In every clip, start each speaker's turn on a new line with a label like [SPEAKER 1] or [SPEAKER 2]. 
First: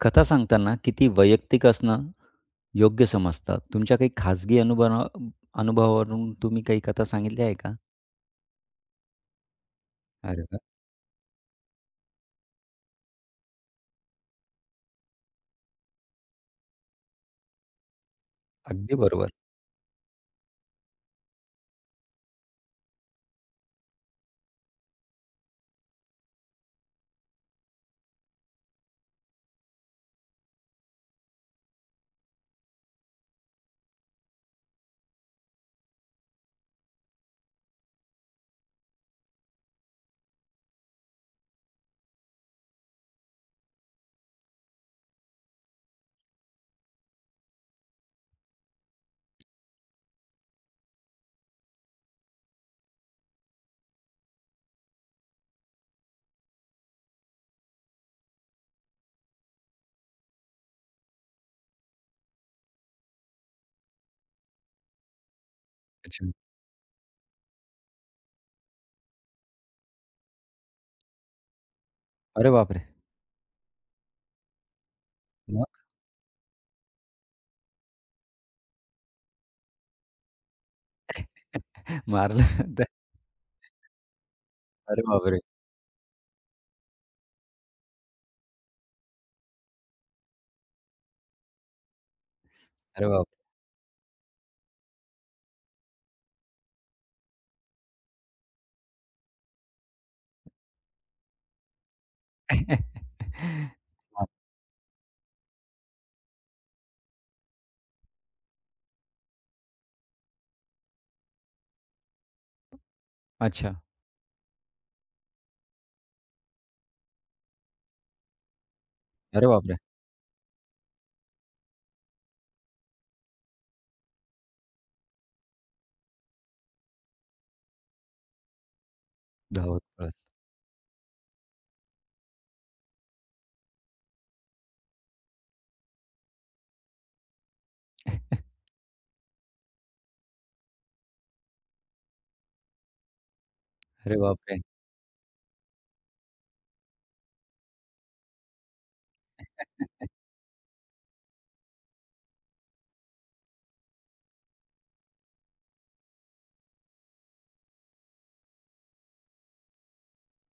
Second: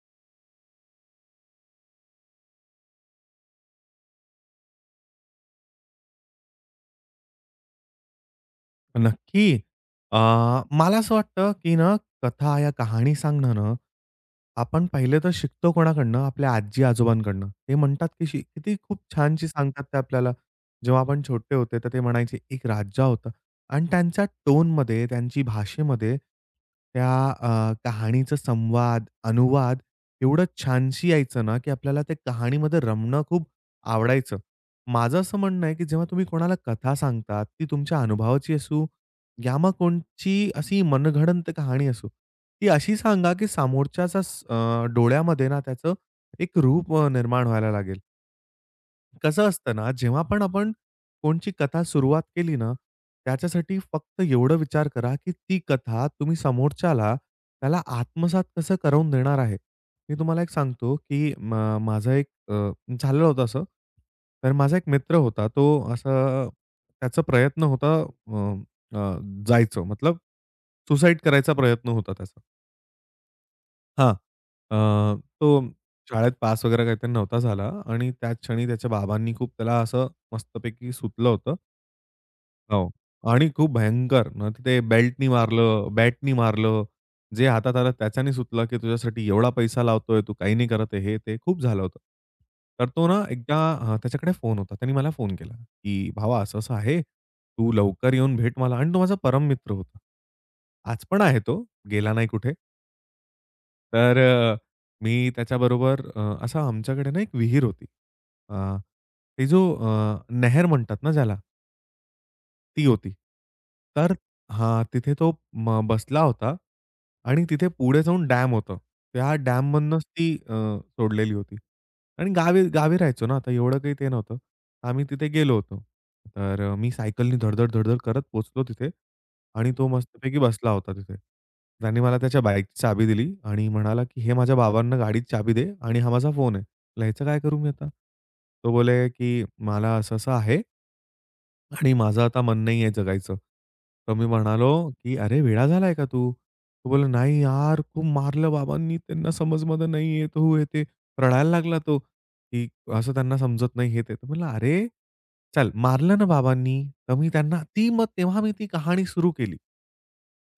[SPEAKER 1] कथा सांगताना किती वैयक्तिक असणं योग्य समजतं? तुमच्या काही खाजगी अनुभवावरून तुम्ही काही कथा सांगितली आहे का?
[SPEAKER 2] नक्की. अ,
[SPEAKER 1] अरे वाह!
[SPEAKER 2] मला असं वाटतं, की ना कथा या कहाणी सांगणं ना, आपण पहिले तर शिकतो कोणाकडनं? आपल्या आजी-आजोबांकडनं. ते म्हणतात, की शी किती
[SPEAKER 1] अगदी
[SPEAKER 2] खूप
[SPEAKER 1] बरोबर.
[SPEAKER 2] छानशी सांगतात ते आपल्याला. जेव्हा आपण छोटे होते, तर ते म्हणायचे, "एक राजा होता." आणि त्यांच्या टोनमध्ये, त्यांची भाषेमध्ये त्या कहाणीचा संवाद, अनुवाद एवढं छानशी यायचं ना, की आपल्याला ते कहाणीमध्ये रमणं खूप आवडायचं. माझं असं म्हणणं आहे, की जेव्हा तुम्ही कोणाला कथा सांगतात, ती तुमच्या अनुभवाची असू, या मग कोणची अशी मनगडंत कहाणी असो, ती अशी सांगा, की डोळ्यामध्ये ना त्याचं एक रूप निर्माण व्हायला लागेल. कसं असतं ना, जेव्हा पण आपण कोणची कथा सुरुवात केली ना, त्याच्यासाठी फक्त एवढं विचार करा, की ती कथा तुम्ही समोरच्याला त्याला आत्मसात कसं करवून देणार आहे. मी तुम्हाला एक सांगतो, की माझा एक अ, झालेलं होतं असं. तर माझा एक मित्र होता. तो
[SPEAKER 1] अच्छा.
[SPEAKER 2] असं त्याचा प्रयत्न होता अ, अ, जायचं मतलब सुसाईड करायचा प्रयत्न होता त्याचा.
[SPEAKER 1] अरे बापरे!
[SPEAKER 2] हां. तो
[SPEAKER 1] मग?
[SPEAKER 2] शाळेत पास वगैरे काहीतरी नव्हता झाला आणि त्याच क्षणी त्याच्या बाबांनी खूप त्याला असं मस्तपैकी सुतलं होतं
[SPEAKER 1] मारलं तर
[SPEAKER 2] हो. आणि खूप भयंकर. मग ते
[SPEAKER 1] अरे
[SPEAKER 2] बेल्टनी
[SPEAKER 1] बापरे!
[SPEAKER 2] मारलं, बॅटनी मारलं. जे हातात आलं त्याच्याने सुतलं, की तुझ्यासाठी एवढा पैसा लावतोय, तू काही नाही करत आहे, हे ते खूप झालं होतं. तर
[SPEAKER 1] अरे
[SPEAKER 2] तो ना
[SPEAKER 1] बापरे!
[SPEAKER 2] एकदा त्याच्याकडे फोन होता. त्याने मला फोन केला, की "भावा असं-असं आहे. तू लवकर येऊन भेट मला" आणि तो माझा परम मित्र होता. आज पण आहे तो, गेला नाही कुठे. तर
[SPEAKER 1] हां.
[SPEAKER 2] अ, मी त्याच्याबरोबर असा आमच्याकडे ना एक विहीर होती. अ, ती जो नहर म्हणतात ना ज्याला, ती होती.
[SPEAKER 1] अच्छा.
[SPEAKER 2] तर हां, तिथे तो बसला होता आणि तिथे पुढे जाऊन डॅम होतं. त्या
[SPEAKER 1] अरे बापरे!
[SPEAKER 2] डॅममधनंच ती सोडलेली होती. आणि गावी गावी राहायचो ना, तर एवढं काही ते नव्हतं. आम्ही तिथे गेलो होतो. तर मी सायकलनी धड-धड, धडधड करत पोहोचलो तिथे आणि
[SPEAKER 1] धावत
[SPEAKER 2] तो
[SPEAKER 1] पळत.
[SPEAKER 2] मस्तपैकी बसला होता तिथे. त्याने मला त्याच्या बाईकची चाबी दिली आणि म्हणाला, की "हे माझ्या बाबांना गाडीची चाबी दे आणि हा माझा फोन आहे." म्हटलं, काय करू मी आता? तो बोले, की "मला असं-असं आहे." आणि माझं आता मन नाही आहे जगायचं. तर
[SPEAKER 1] अरे
[SPEAKER 2] मी
[SPEAKER 1] बापरे!
[SPEAKER 2] म्हणालो, की "अरे वेडा झालाय का तू?" तो बोलला, "नाही यार, खूप मारलं बाबांनी. त्यांना समजमध्ये नाही येत हो, हे ते." रडायला लागला तो, की असं त्यांना समजत नाही हे ते. तर म्हणलं, "अरे, चल मारलं ना बाबांनी." तर मी त्यांना ती मग तेव्हा मी ती कहाणी सुरू केली.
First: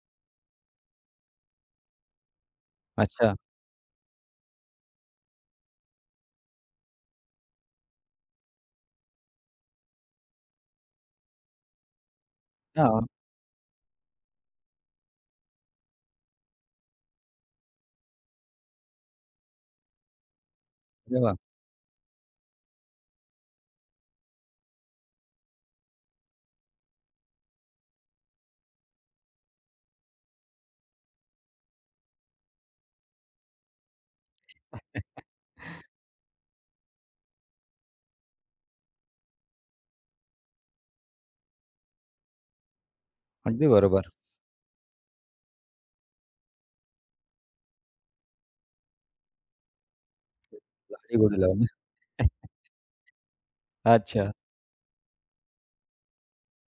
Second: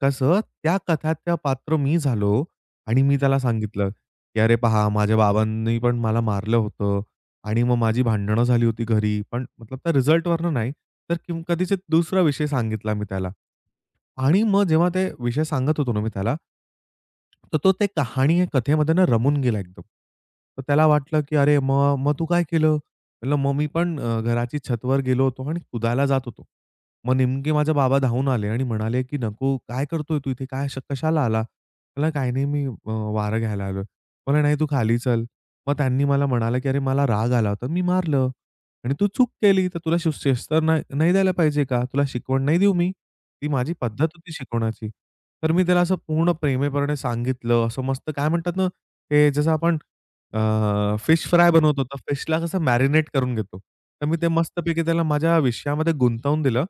[SPEAKER 2] कसं त्या कथाचं पात्र मी झालो आणि मी
[SPEAKER 1] अच्छा.
[SPEAKER 2] त्याला सांगितलं, की "अरे पहा, माझ्या बाबांनी पण मला मारलं होतं. आणि मग माझी भांडणं झाली होती घरी. पण मतलब त्या रिझल्टवरनं नाही, तर किम कधीच दुसरा विषय सांगितला मी
[SPEAKER 1] हां.
[SPEAKER 2] त्याला. आणि मग जेव्हा ते विषय सांगत होतो ना मी त्याला, तर तो ते कहाणी या कथेमध्ये ना रमून गेला एकदम. तर त्याला
[SPEAKER 1] अरे
[SPEAKER 2] वाटलं,
[SPEAKER 1] वाह!
[SPEAKER 2] की "अरे मग मग तू काय केलं?" म्हटलं, "मग मी पण घराची छतवर गेलो होतो आणि कुदायला जात होतो. मग नेमके माझे बाबा धावून आले आणि म्हणाले, की 'नको, काय करतोय तू इथे? कशाला आला?' म्हटलं, "काही नाही, मी वारं घ्यायला आलोय." म्हणाले, "नाही, तू खाली चल." मग त्यांनी मला म्हणाला, की "अरे मला राग आला होता, मी मारलं आणि तू चूक केली, तर तुला शिस्तर नाही नाही द्यायला पाहिजे का? तुला शिकवण नाही देऊ मी? ती
[SPEAKER 1] अगदी
[SPEAKER 2] माझी पद्धत
[SPEAKER 1] बरोबर.
[SPEAKER 2] होती शिकवण्याची." तर मी त्याला असं पूर्ण प्रेमळपणे सांगितलं. असं मस्त काय म्हणतात ना, ते जसं आपण
[SPEAKER 1] लाडी
[SPEAKER 2] फिश
[SPEAKER 1] गोडी
[SPEAKER 2] फ्राय
[SPEAKER 1] लावून.
[SPEAKER 2] बनवतो, तर फिशला कसं मॅरिनेट करून घेतो. तर मी ते
[SPEAKER 1] अच्छा.
[SPEAKER 2] मस्तपैकी त्याला माझ्या विषयामध्ये गुंतवून दिलं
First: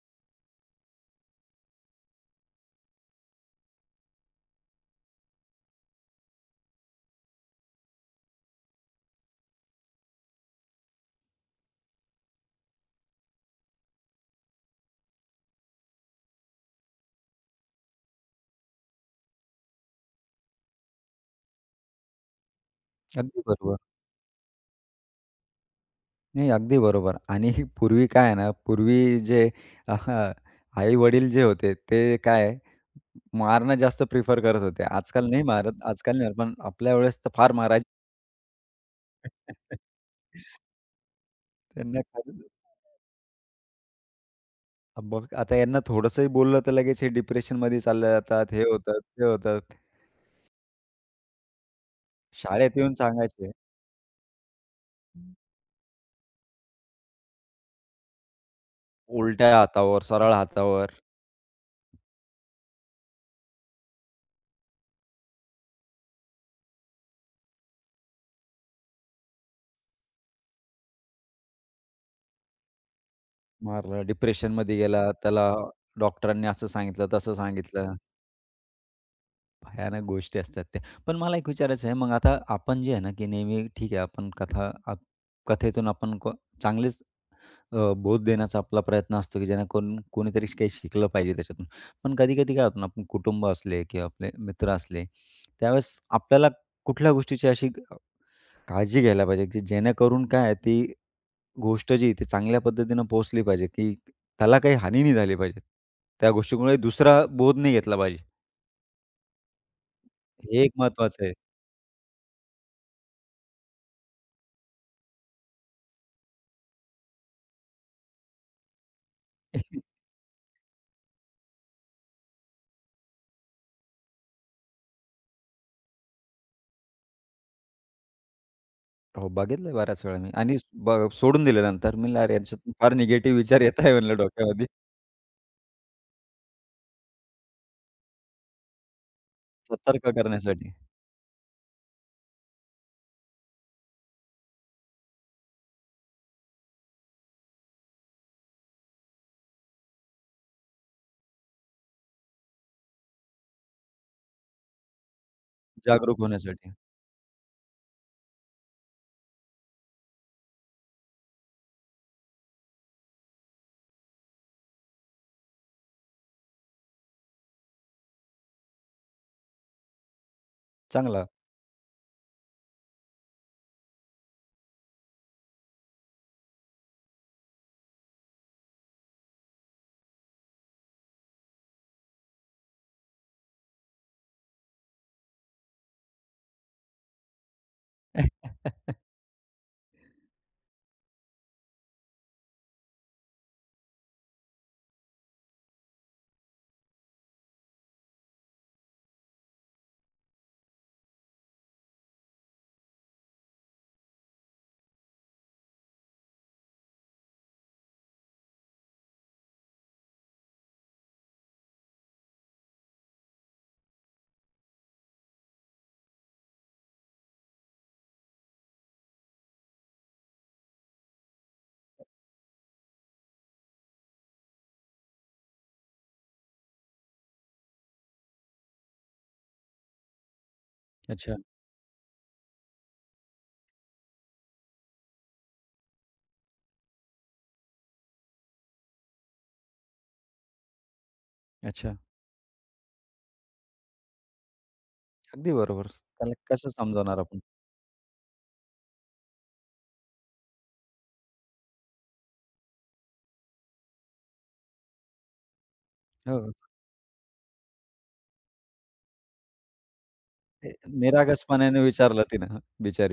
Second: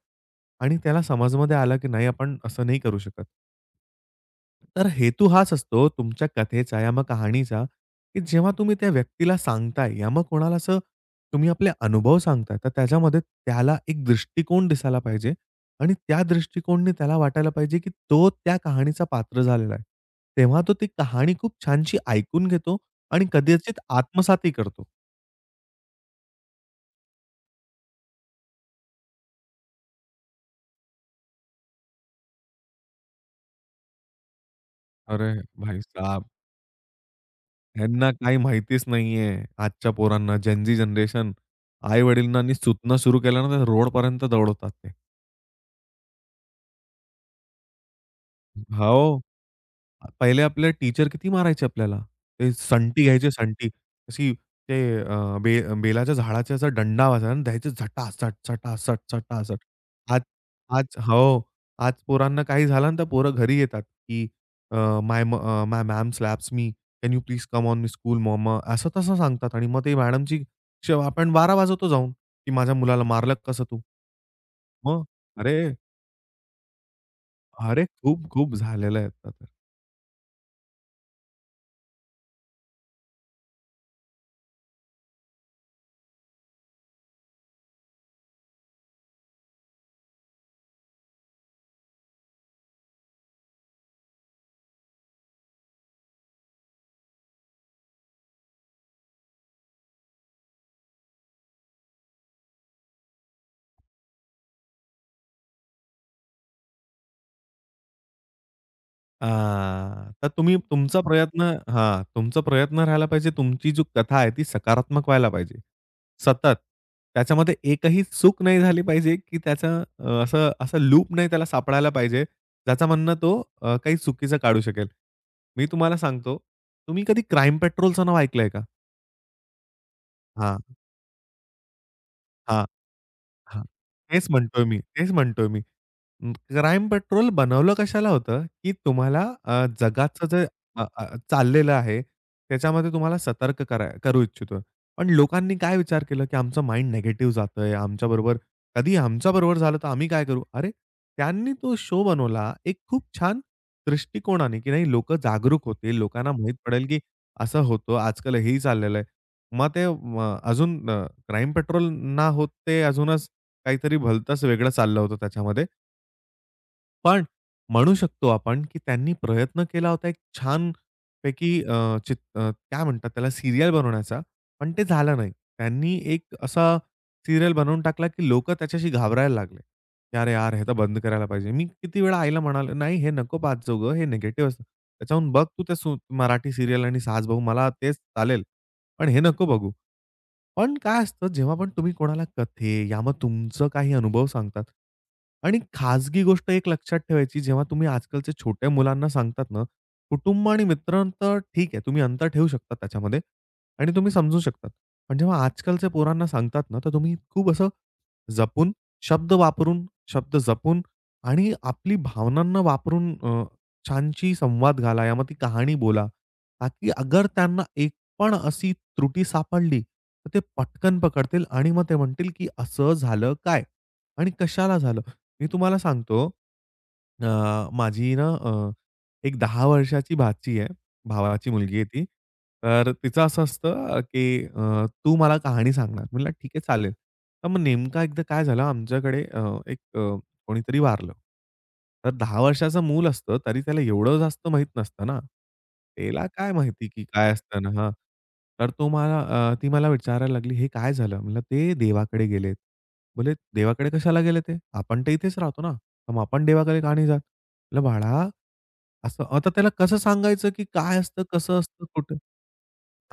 [SPEAKER 2] आणि त्याला समजमध्ये आलं, की नाही आपण असं नाही करू शकत. तर हेतू हाच असतो तुमच्या कथेचा या मग कहाणीचा, की जेव्हा तुम्ही त्या व्यक्तीला सांगताय या मग कोणाला असं तुम्ही आपले अनुभव सांगताय, तर त्याच्यामध्ये त्याला एक दृष्टिकोन दिसायला पाहिजे आणि त्या दृष्टिकोनने त्याला वाटायला पाहिजे, की तो त्या कहाणीचा पात्र झालेला आहे. तेव्हा तो ती कहाणी खूप छानशी ऐकून घेतो आणि
[SPEAKER 1] अगदी
[SPEAKER 2] कदाचित
[SPEAKER 1] बरोबर.
[SPEAKER 2] आत्मसातही करतो.
[SPEAKER 1] नाही, अगदी बरोबर. आणि पूर्वी काय आहे ना, पूर्वी जे आई-वडील जे होते ते काय मारणं जास्त प्रिफर करत होते.
[SPEAKER 2] अरे
[SPEAKER 1] आजकाल नाही मारत.
[SPEAKER 2] भाई
[SPEAKER 1] आजकाल नाही मारत. पण आपल्या वेळेस तर फार मारायचे.
[SPEAKER 2] ह्यांना काही माहितीच नाहीये आजच्या पोरांना, जेन जनरेशन.
[SPEAKER 1] त्यांना खरंच
[SPEAKER 2] आई-वडिलांनी सुतणं सुरू केलं ना, तर रोडपर्यंत दौडवतात ते.
[SPEAKER 1] बघ आता यांना थोडंसंही बोललं तर लगेच हे डिप्रेशनमध्ये चालले जातात. हे होतात,
[SPEAKER 2] हो.
[SPEAKER 1] ते होतात.
[SPEAKER 2] पहिले आपले टीचर किती मारायचे आपल्याला. ते
[SPEAKER 1] शाळेत येऊन
[SPEAKER 2] संटी घ्यायचे
[SPEAKER 1] सांगायचे.
[SPEAKER 2] संटी. अशी ते अ, बे बेलाच्या झाडाचा असा दंडा वाजायचा आणि द्यायचे झटासट, झटासट,
[SPEAKER 1] उलट्या
[SPEAKER 2] झटासट.
[SPEAKER 1] हातावर,
[SPEAKER 2] आज
[SPEAKER 1] सरळ हातावर
[SPEAKER 2] आज हो. आज पोरांना काही झालं ना, तर पोरं घरी येतात, की अ, माय म my ma'am slaps me. Can you please come on me school mama. असं-तसं सांगतात आणि मग ते मॅडमची आपण वारा वाजवतो जाऊन, की माझ्या मुलाला मारलं कसं तू?
[SPEAKER 1] मारलं. डिप्रेशनमध्ये
[SPEAKER 2] मग
[SPEAKER 1] गेला. त्याला
[SPEAKER 2] अरे,
[SPEAKER 1] डॉक्टरांनी असं सांगितलं, तसं
[SPEAKER 2] अरे
[SPEAKER 1] सांगितलं.
[SPEAKER 2] खूप खूप झालेलं आहे आता.
[SPEAKER 1] भयानक गोष्टी असतात त्या. पण मला एक विचारायचं आहे, मग आता आपण जे आहे ना, की नेहमी ठीक आहे आपण कथेतून आपण चांगलेच बोध देण्याचा आपला प्रयत्न असतो, की जेणेकरून कोणीतरी काही शिकलं पाहिजे त्याच्यातून. पण कधी-कधी काय होतं ना, आपण कुटुंब असले किंवा आपले मित्र असले, त्यावेळेस आपल्याला कुठल्या गोष्टीची अशी काळजी घ्यायला पाहिजे, की जेणेकरून काय आहे, ती गोष्ट जी आहे, ती चांगल्या पद्धतीनं पोहोचली पाहिजे, की त्याला काही हानी नाही झाली पाहिजे. त्या गोष्टीमुळे दुसरा बोध नाही घेतला पाहिजे.
[SPEAKER 2] हां. तर तुम्ही
[SPEAKER 1] हे एक
[SPEAKER 2] तुमचा
[SPEAKER 1] महत्त्वाचं आहे.
[SPEAKER 2] प्रयत्न हां, तुमचा प्रयत्न राहायला पाहिजे. तुमची जी कथा आहे ती सकारात्मक व्हायला पाहिजे. सतत. त्याच्यामध्ये एकही चूक नाही झाली पाहिजे, की त्याचं असं असं लूप नाही त्याला सापडायला पाहिजे, ज्याच्यामधनं तो काही चुकीचं काढू शकेल. मी तुम्हाला सांगतो, तुम्ही कधी क्राईम पेट्रोलचं नाव ऐकलंय का?
[SPEAKER 1] हो, बघितलंय बऱ्याच वेळा मी आणि
[SPEAKER 2] हां,
[SPEAKER 1] ब सोडून दिल्यानंतर मी "अरे,
[SPEAKER 2] हां.
[SPEAKER 1] यांच्यातून फार निगेटिव्ह विचार
[SPEAKER 2] हां.
[SPEAKER 1] येत आहे," म्हणलं
[SPEAKER 2] तेच म्हणतोय
[SPEAKER 1] डोक्यामध्ये.
[SPEAKER 2] मी, तेच म्हणतोय मी. अं, क्राईम पेट्रोल बनवलं कशाला होतं, की तुम्हाला
[SPEAKER 1] सतर्क
[SPEAKER 2] जगाचं जे
[SPEAKER 1] करण्यासाठी,
[SPEAKER 2] अ, अ, चाललेलं आहे, त्याच्यामध्ये तुम्हाला सतर्क करा करू इच्छितो. पण लोकांनी काय विचार केला, की आमचं माइंड निगेटिव्ह जातंय आमच्याबरोबर. कधी आमच्याबरोबर झालं तर आम्ही काय करू? अरे, त्यांनी तो शो बनवला एक खूप छान दृष्टिकोनाने, की नाही लोकं जागरूक होतील.
[SPEAKER 1] जागरूक
[SPEAKER 2] लोकांना माहीत
[SPEAKER 1] होण्यासाठी.
[SPEAKER 2] पडेल, की असं होतं आजकाल हेही चाललेलं आहे. मग ते अजून क्राईम पेट्रोल ना होत ते अजूनच काहीतरी भलताच वेगळं चाललं होतं त्याच्यामध्ये. पण म्हणू शकतो आपण, की त्यांनी प्रयत्न केला होता एक
[SPEAKER 1] चांगला.
[SPEAKER 2] छानपैकी काय म्हणतात त्याला सीरियल बनवण्याचा, पण ते झालं नाही. त्यांनी एक असा सीरियल बनवून टाकला, की लोकं त्याच्याशी घाबरायला लागले. की "अरे यार, हे तर बंद करायला पाहिजे." मी किती वेळा आईला म्हणालो, "नाही, हे नको पाहत जाऊ गं, हे निगेटिव्ह असतं. त्याच्याहून बघ तू ते सु मराठी सीरियल आणि सासबहू मला तेच चालेल, पण हे नको बघू." पण काय असतं, जेव्हा पण तुम्ही कोणाला कथे या मग तुमचं काही अनुभव सांगतात आणि खाजगी गोष्ट एक लक्षात ठेवायची, जेव्हा तुम्ही आजकालच्या छोट्या मुलांना सांगतात ना, कुटुंब आणि मित्र तर ठीक आहे, तुम्ही अंतर ठेवू शकता त्याच्यामध्ये आणि तुम्ही समजू शकतात. पण जेव्हा आजकालच्या पोरांना सांगतात ना, तर तुम्ही खूप असं जपून, शब्द वापरून, शब्द जपून आणि आपली भावनांना वापरून छानशी संवाद घाला, यामध्ये ती कहाणी बोला, ताकी अगर त्यांना एक पण अशी त्रुटी सापडली, तर ते पटकन पकडतील आणि मग ते म्हणतील, की "असं झालं काय? आणि कशाला झालं?" मी तुम्हाला सांगतो, अ, माझी एक 10 वर्षाची भाची आहे.
[SPEAKER 1] अच्छा,
[SPEAKER 2] भावाची मुलगी आहे ती. तर तिचं असं असतं, की "तू मला कहाणी सांगणार." म्हटलं, "ठीक आहे, चालेल." तर मग नेमका एकदा काय झालं आमच्याकडे एक कोणीतरी वारलं.
[SPEAKER 1] अच्छा.
[SPEAKER 2] तर 10 वर्षाचं मूल असतं, तरी त्याला एवढं जास्त माहीत नसतं ना.
[SPEAKER 1] अगदी बरोबर.
[SPEAKER 2] त्याला
[SPEAKER 1] त्याला
[SPEAKER 2] काय
[SPEAKER 1] कसं
[SPEAKER 2] माहिती की
[SPEAKER 1] समजावणार
[SPEAKER 2] काय
[SPEAKER 1] आपण?
[SPEAKER 2] असतं ना हां. तर तो मला अ, ती मला विचारायला लागली, "हे काय झालं?" म्हणलं, "ते देवाकडे गेलेत." बोलले, "देवाकडे कशाला गेले ते? आपण तर इथेच राहतो ना. मग आपण
[SPEAKER 1] हो.
[SPEAKER 2] देवाकडे का नाही जात?" म्हटलं, "बाळा, असं" आता त्याला कसं सांगायचं, की
[SPEAKER 1] ते
[SPEAKER 2] काय असतं, कसं
[SPEAKER 1] निरागसपणाने
[SPEAKER 2] असतं, कुठं
[SPEAKER 1] विचारलं तिनं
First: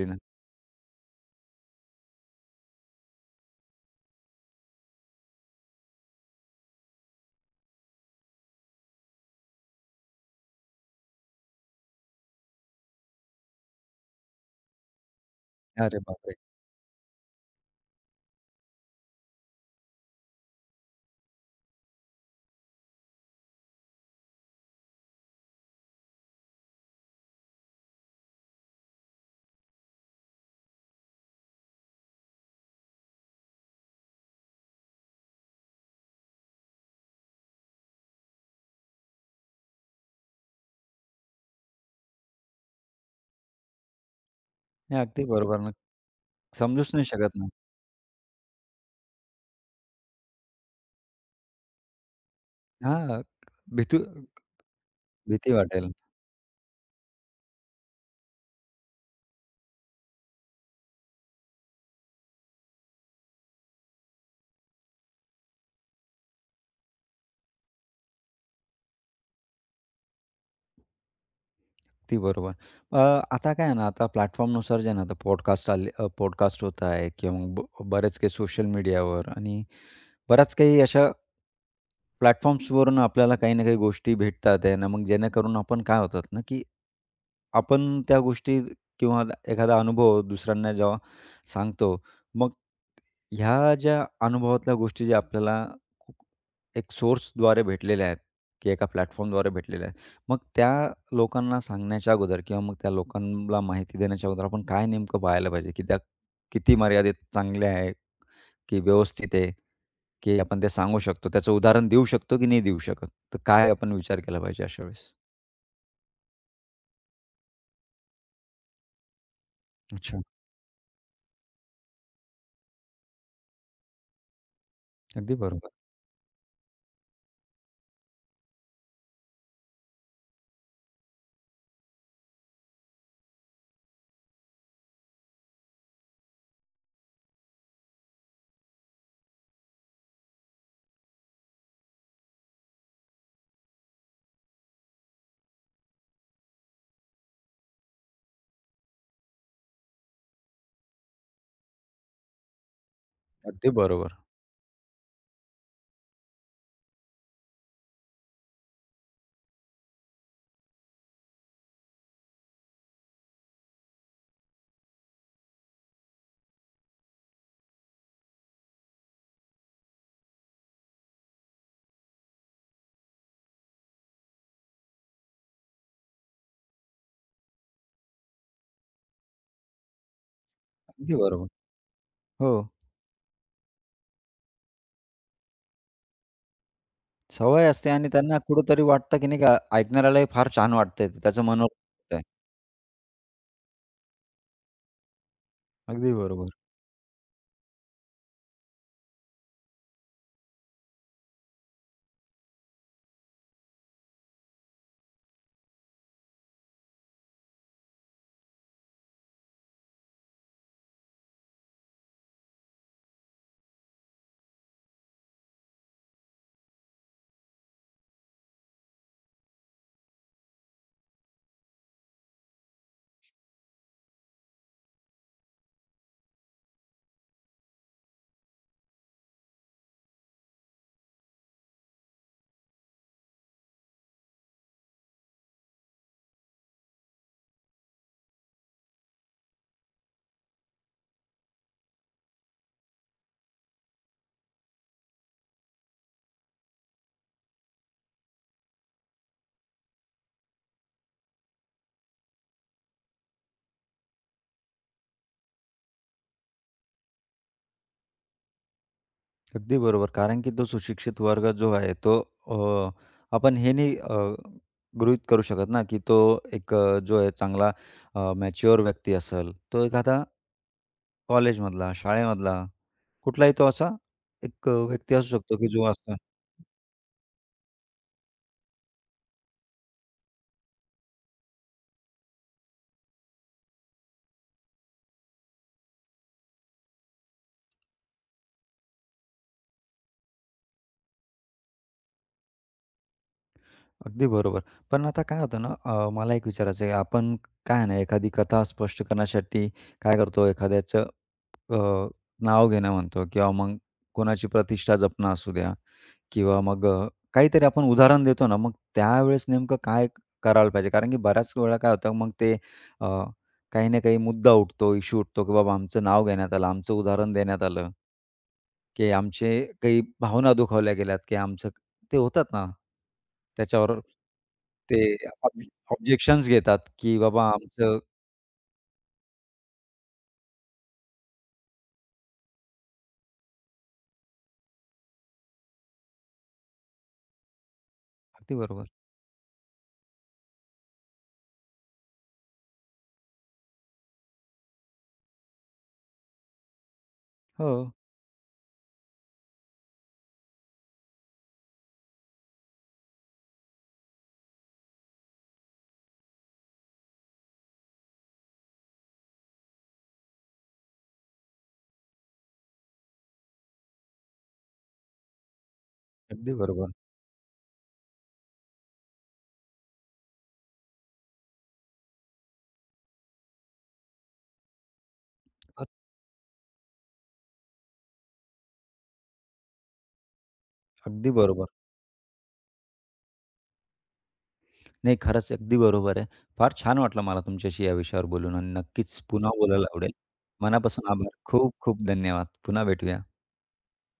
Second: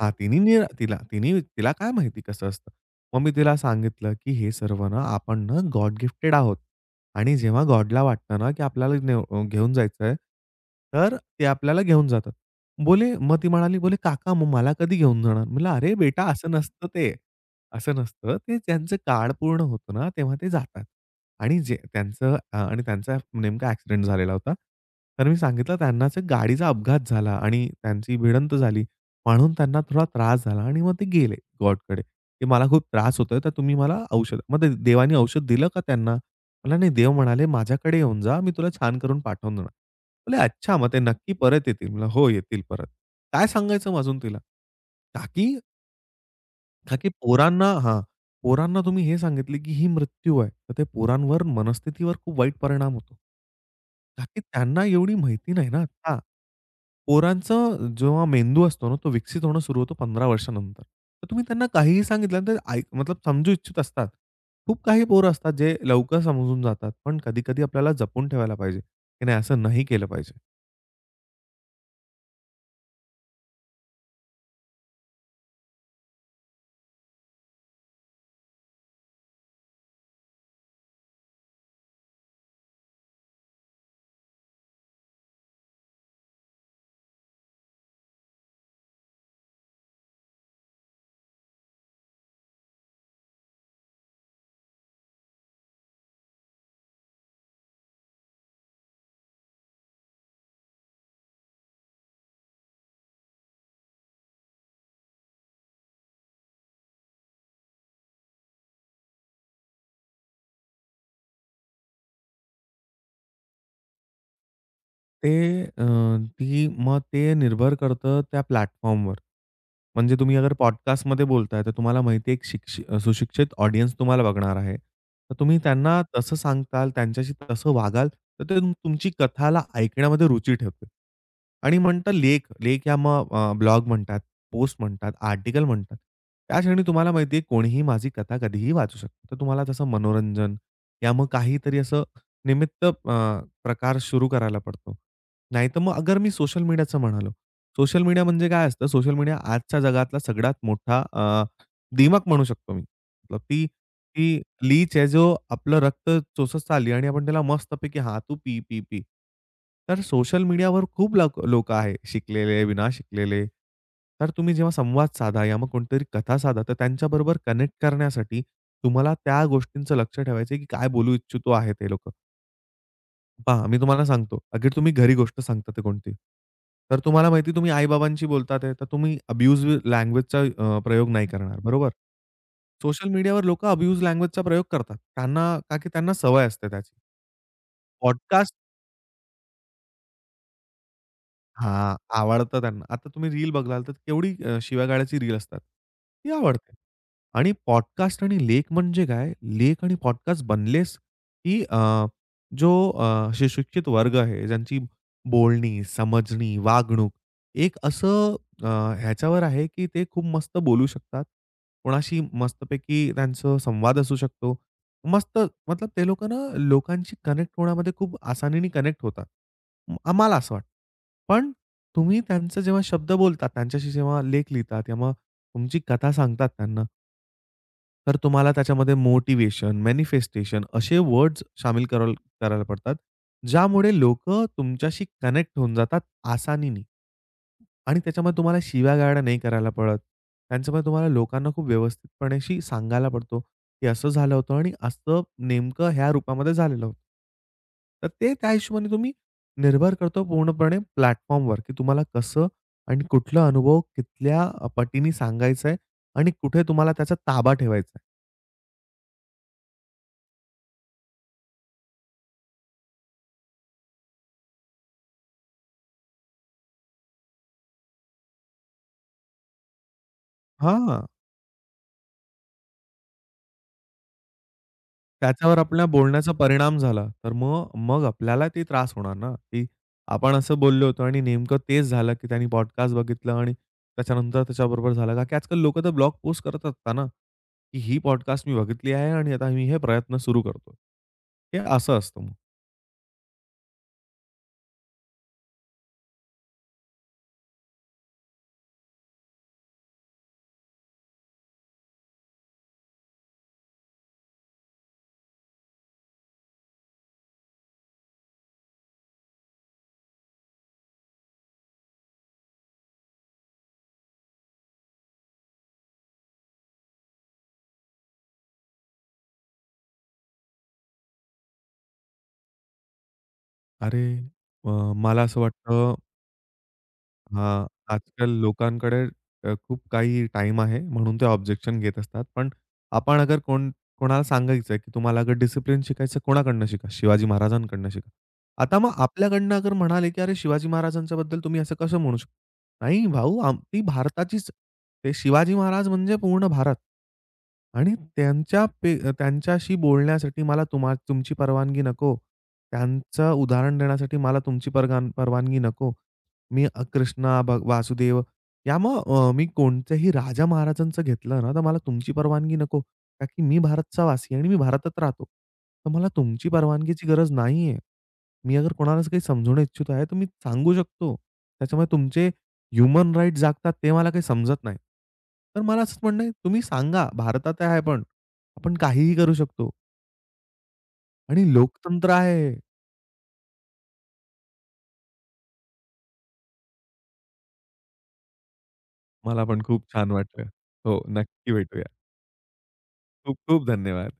[SPEAKER 2] हां, तिनी नि तिला तिनी तिला काय माहिती कसं असतं. मग मी तिला सांगितलं, की हे सर्व ना आपण ना गॉड गिफ्टेड आहोत आणि जेव्हा गॉडला वाटतं ना, की आपल्याला घेऊन जायचं आहे, तर ते आपल्याला घेऊन जातात. बोले मग ती म्हणाली, बोले, "काका, मग मला कधी घेऊन जाणार?" म्हटलं, "अरे
[SPEAKER 1] अरे
[SPEAKER 2] बेटा,
[SPEAKER 1] बापरे!
[SPEAKER 2] असं नसतं ते. असं नसतं. ते त्यांचं काळ पूर्ण होतं ना, तेव्हा ते जातात." आणि जे त्यांचं आणि त्यांचा नेमका ॲक्सिडेंट झालेला होता. तर मी सांगितलं त्यांनाच गाडीचा अपघात झाला आणि त्यांची भिडंत झाली. म्हणून त्यांना थोडा त्रास झाला आणि मग ते गेले गॉडकडे, की मला खूप त्रास होतोय, तर तुम्ही मला औषध मग ते देवाने औषध दिलं का त्यांना? मला नाही देव म्हणाले, "माझ्याकडे येऊन जा, मी तुला छान करून पाठवून देणार." म्हटलं, "अच्छा, मग ते नक्की परत येतील?" म्हणलं, "हो, येतील परत." काय सांगायचं मग अजून तिला?
[SPEAKER 1] हे
[SPEAKER 2] का
[SPEAKER 1] अगदी बरोबर ना. समजूच
[SPEAKER 2] का
[SPEAKER 1] नाही
[SPEAKER 2] की
[SPEAKER 1] शकत ना.
[SPEAKER 2] पोरांना हां. पोरांना तुम्ही हे सांगितले, की ही मृत्यू आहे. तर ते पोरांवर मनस्थितीवर खूप वाईट परिणाम होतो.
[SPEAKER 1] हां, भीती
[SPEAKER 2] का की त्यांना एवढी
[SPEAKER 1] भीती
[SPEAKER 2] माहिती नाही ना
[SPEAKER 1] वाटेल.
[SPEAKER 2] आता. पोरांचं जेव्हा मेंदू असतो ना, तो विकसित होणं सुरू होतो 15 वर्षानंतर. तर तुम्ही त्यांना काहीही सांगितलं तर ऐक मतलब समजू इच्छित असतात. खूप काही पोरं असतात जे लवकर समजून जातात. पण कधी-कधी आपल्याला जपून ठेवायला पाहिजे, की नाही असं नाही केलं पाहिजे.
[SPEAKER 1] अगदी बरोबर. अ, आता काय आहे ना, आता प्लॅटफॉर्मनुसार जे आहे ना, आता पॉडकास्ट होत आहे किंवा मग ब बरेच काही सोशल मीडियावर आणि बऱ्याच काही अशा प्लॅटफॉर्म्सवरून आपल्याला काही ना काही गोष्टी भेटतात आहे ना, मग जेणेकरून आपण काय होतात ना, की आपण त्या गोष्टी किंवा एखादा अनुभव दुसऱ्यांना जेव्हा सांगतो, मग ह्या ज्या अनुभवातल्या गोष्टी ज्या आपल्याला खूप एक सोर्सद्वारे भेटलेल्या आहेत, की एका प्लॅटफॉर्मद्वारे भेटलेल्या आहेत. मग त्या लोकांना सांगण्याच्या अगोदर किंवा मग त्या लोकांना माहिती देण्याच्या अगोदर आपण काय नेमकं पाहायला पाहिजे, की त्या किती मर्यादेत चांगल्या आहे, की व्यवस्थित आहे? की आपण ते सांगू शकतो. त्याचं उदाहरण देऊ शकतो की नाही देऊ शकत. तर काय आपण विचार केला पाहिजे अशा वेळेस?
[SPEAKER 2] ते अ, ती मग ते निर्भर करतं त्या प्लॅटफॉर्मवर. म्हणजे
[SPEAKER 1] अच्छा.
[SPEAKER 2] तुम्ही अगर पॉडकास्टमध्ये बोलताय, तर तुम्हाला माहिती आहे एक सुशिक्षित ऑडियन्स तुम्हाला बघणार आहे.
[SPEAKER 1] अगदी
[SPEAKER 2] तर तुम्ही
[SPEAKER 1] बरोबर.
[SPEAKER 2] त्यांना तसं सांगताल, त्यांच्याशी तसं वागाल, तर ते तुमची कथाला ऐकण्यामध्ये रुची ठेवतील. आणि म्हणतं लेख या मग ब्लॉग म्हणतात, पोस्ट म्हणतात, आर्टिकल म्हणतात. त्या क्षणी तुम्हाला माहिती आहे कोणीही माझी कथा कधीही वाचू शकतो. तर तुम्हाला तसं मनोरंजन या मग काहीतरी असं निमित्त प्रकार सुरू करायला पडतो. नाहीतर मग अगर मी सोशल मीडियाचं म्हणालो. सोशल मीडिया म्हणजे काय असतं? सोशल मीडिया आजच्या जगातला सगळ्यात मोठा दिमक म्हणू शकतो मी. मतलब ती
[SPEAKER 1] अगदी बरोबर.
[SPEAKER 2] ती लीच आहे, जो आपलं रक्त चोचत चालली आणि आपण त्याला मस्तपैकी "हां, तू पी, पी, पी." तर सोशल मीडियावर खूप लोकं आहे, शिकलेले, विना शिकलेले. तर तुम्ही जेव्हा संवाद साधा या मग कोणतरी कथा साधा, तर त्यांच्याबरोबर कनेक्ट करण्यासाठी तुम्हाला त्या गोष्टींचं लक्ष ठेवायचं आहे, की काय बोलू इच्छितो आहे ते लोक पहा, मी तुम्हाला सांगतो. अगर तुम्ही घरी गोष्ट सांगतात आहे कोणती, तर तुम्हाला माहिती तुम्ही आई-बाबांशी बोलतात आहे, तर तुम्ही अब्यूज लँग्वेजचा प्रयोग
[SPEAKER 1] अगदी
[SPEAKER 2] नाही
[SPEAKER 1] बरोबर.
[SPEAKER 2] करणार, बरोबर?
[SPEAKER 1] हो.
[SPEAKER 2] सोशल मीडियावर लोकं अब्यूज लँग्वेजचा प्रयोग करतात. त्यांना का की त्यांना सवय असते त्याची.
[SPEAKER 1] सवय असते आणि त्यांना
[SPEAKER 2] पॉडकास्ट
[SPEAKER 1] कुठेतरी वाटतं की नाही का ऐकणाऱ्यालाही फार छान वाटतंय. ते त्याचं मनोरंजन
[SPEAKER 2] हां,
[SPEAKER 1] होतंय.
[SPEAKER 2] आवडतं त्यांना. आता तुम्ही रील बघाल, तर केवढी शिव्यागाळ्याची रील असतात.
[SPEAKER 1] अगदी
[SPEAKER 2] ती
[SPEAKER 1] बरोबर.
[SPEAKER 2] आवडते. आणि पॉडकास्ट आणि लेख म्हणजे काय? लेख आणि पॉडकास्ट बनलेच, की जो सुशिक्षित वर्ग आहे, ज्यांची बोलणी, समजणी, वागणूक एक असं अ, ह्याच्यावर आहे, की ते खूप मस्त बोलू शकतात. कोणाशी मस्तपैकी त्यांचा संवाद असू शकतो. मस्त मतलब ते लोकं ना, लोकांशी कनेक्ट होण्यामध्ये खूप आसानीने कनेक्ट होतात. मला असं वाटतं. पण तुम्ही त्यांचे जेव्हा शब्द बोलतात, त्यांच्याशी जेव्हा लेख लिहितात, तेव्हा तुमची कथा सांगतात त्यांना, तर तुम्हाला त्याच्यामध्ये मोटिव्हेशन, मॅनिफेस्टेशन असे वर्ड्स शामिल करायला पडतात, ज्यामुळे लोकं तुमच्याशी कनेक्ट होऊन जातात आसानीनी आणि त्याच्यामध्ये तुम्हाला शिव्या-गाळ्या नाही करायला पडत. त्यांच्यामुळे तुम्हाला लोकांना खूप व्यवस्थितपणेशी सांगायला पडतो, की असं झालं होतं आणि असं नेमकं ह्या रूपामध्ये झालेलं होतं. तर ते त्या हिशोबाने तुम्ही निर्भर करतो पूर्णपणे प्लॅटफॉर्मवर, की तुम्हाला कसं आणि कुठला अनुभव कितल्या पटीने सांगायचा आहे आणि कुठे तुम्हाला त्याचा ताबा ठेवायचा आहे.
[SPEAKER 1] अगदी बरोबर. कारण की तो सुशिक्षित वर्ग जो आहे तो अ, आपण हे नाही गृहीत करू शकत ना की तो एक जो आहे चांगला मॅच्युअर व्यक्ती असेल. तो एखादा
[SPEAKER 2] हां,
[SPEAKER 1] कॉलेजमधला, शाळेमधला कुठलाही तो असा एक व्यक्ती असू शकतो,
[SPEAKER 2] त्याच्यावर
[SPEAKER 1] की जो
[SPEAKER 2] आपल्या
[SPEAKER 1] असं
[SPEAKER 2] बोलण्याचा परिणाम झाला. तर मग मग आपल्याला ते त्रास होणार ना, की आपण असं बोललो होतो आणि नेमकं तेच झालं, की त्यांनी पॉडकास्ट बघितलं आणि त्याच्यानंतर त्याच्याबरोबर झालं. का की आजकाल लोकं तर ब्लॉग पोस्ट करत असतात ना, की ही पॉडकास्ट मी बघितली आहे आणि आता मी हे प्रयत्न सुरू करतो. हे असं असतं मग.
[SPEAKER 1] अगदी बरोबर. पण आता काय होतं ना, मला एक विचारायचं आहे, आपण काय आहे ना, एखादी कथा स्पष्ट करण्यासाठी काय करतो, एखाद्याचं अ, नाव घेणं म्हणतो किंवा मग कोणाची प्रतिष्ठा जपणं असू द्या किंवा मग काहीतरी आपण उदाहरण देतो ना, मग त्यावेळेस नेमकं काय करायला पाहिजे? कारण की बऱ्याच वेळा काय होतं, मग ते अ, काही ना काही मुद्दा उठतो, इश्यू उठतो, की बाबा आमचं नाव घेण्यात आलं, आमचं उदाहरण देण्यात आलं. की आमचे काही भावना दुखावल्या गेल्यात, की आमचं ते होतात ना, त्याच्यावर
[SPEAKER 2] अरे, अ,
[SPEAKER 1] ते
[SPEAKER 2] मला असं
[SPEAKER 1] ऑब
[SPEAKER 2] वाटतं
[SPEAKER 1] ऑब्जेक्शन्स घेतात, की बाबा
[SPEAKER 2] हां,
[SPEAKER 1] आमचं
[SPEAKER 2] आजकाल लोकांकडे खूप काही टाईम आहे, म्हणून ते ऑब्जेक्शन घेत असतात. पण आपण अगर कोणाला सांगायचं आहे, की तुम्हाला अगर डिसिप्लिन शिकायचं कोणाकडनं शिका? शिवाजी महाराजांकडनं शिका.
[SPEAKER 1] अगदी
[SPEAKER 2] आता
[SPEAKER 1] बरोबर.
[SPEAKER 2] मग आपल्याकडनं अगर म्हणाले, की "अरे, शिवाजी महाराजांच्याबद्दल तुम्ही असं कसं म्हणू शकता?" नाही भाऊ, आम ती भारताचीच ते शिवाजी महाराज म्हणजे पूर्ण भारत.
[SPEAKER 1] हो,
[SPEAKER 2] आणि त्यांच्याशी बोलण्यासाठी मला तुमची परवानगी नको. त्यांचं उदाहरण देण्यासाठी मला तुमची परवानगी नको. मी कृष्णा, वासुदेव या मग मी कोणत्याही राजा महाराजांचं घेतलं ना, तर मला तुमची परवानगी नको. का की मी भारतचा वासी आहे आणि मी भारतात राहतो. तर मला तुमची
[SPEAKER 1] अगदी बरोबर.
[SPEAKER 2] परवानगीची गरज नाहीये. मी अगर कोणालाच काही समजवणं इच्छित आहे, तर मी सांगू शकतो. त्याच्यामुळे तुमचे ह्युमन राइट्स जागतात ते मला काही समजत नाही. तर मला
[SPEAKER 1] अ,
[SPEAKER 2] असंच म्हणणं आहे, तुम्ही सांगा भारतात आहे आपण. आपण काहीही करू शकतो
[SPEAKER 1] अगदी
[SPEAKER 2] आणि
[SPEAKER 1] बरोबर.
[SPEAKER 2] लोकतंत्र आहे
[SPEAKER 1] नाही, खरंच अगदी बरोबर आहे. फार छान वाटलं मला तुमच्याशी या विषयावर बोलून आणि नक्कीच
[SPEAKER 2] मला
[SPEAKER 1] पुन्हा
[SPEAKER 2] पण खूप
[SPEAKER 1] बोलायला
[SPEAKER 2] छान
[SPEAKER 1] आवडेल.
[SPEAKER 2] वाटलं. हो,
[SPEAKER 1] मनापासून आभार.
[SPEAKER 2] नक्की
[SPEAKER 1] खूप
[SPEAKER 2] भेटूया.
[SPEAKER 1] खूप धन्यवाद. पुन्हा भेटूया.
[SPEAKER 2] खूप खूप धन्यवाद.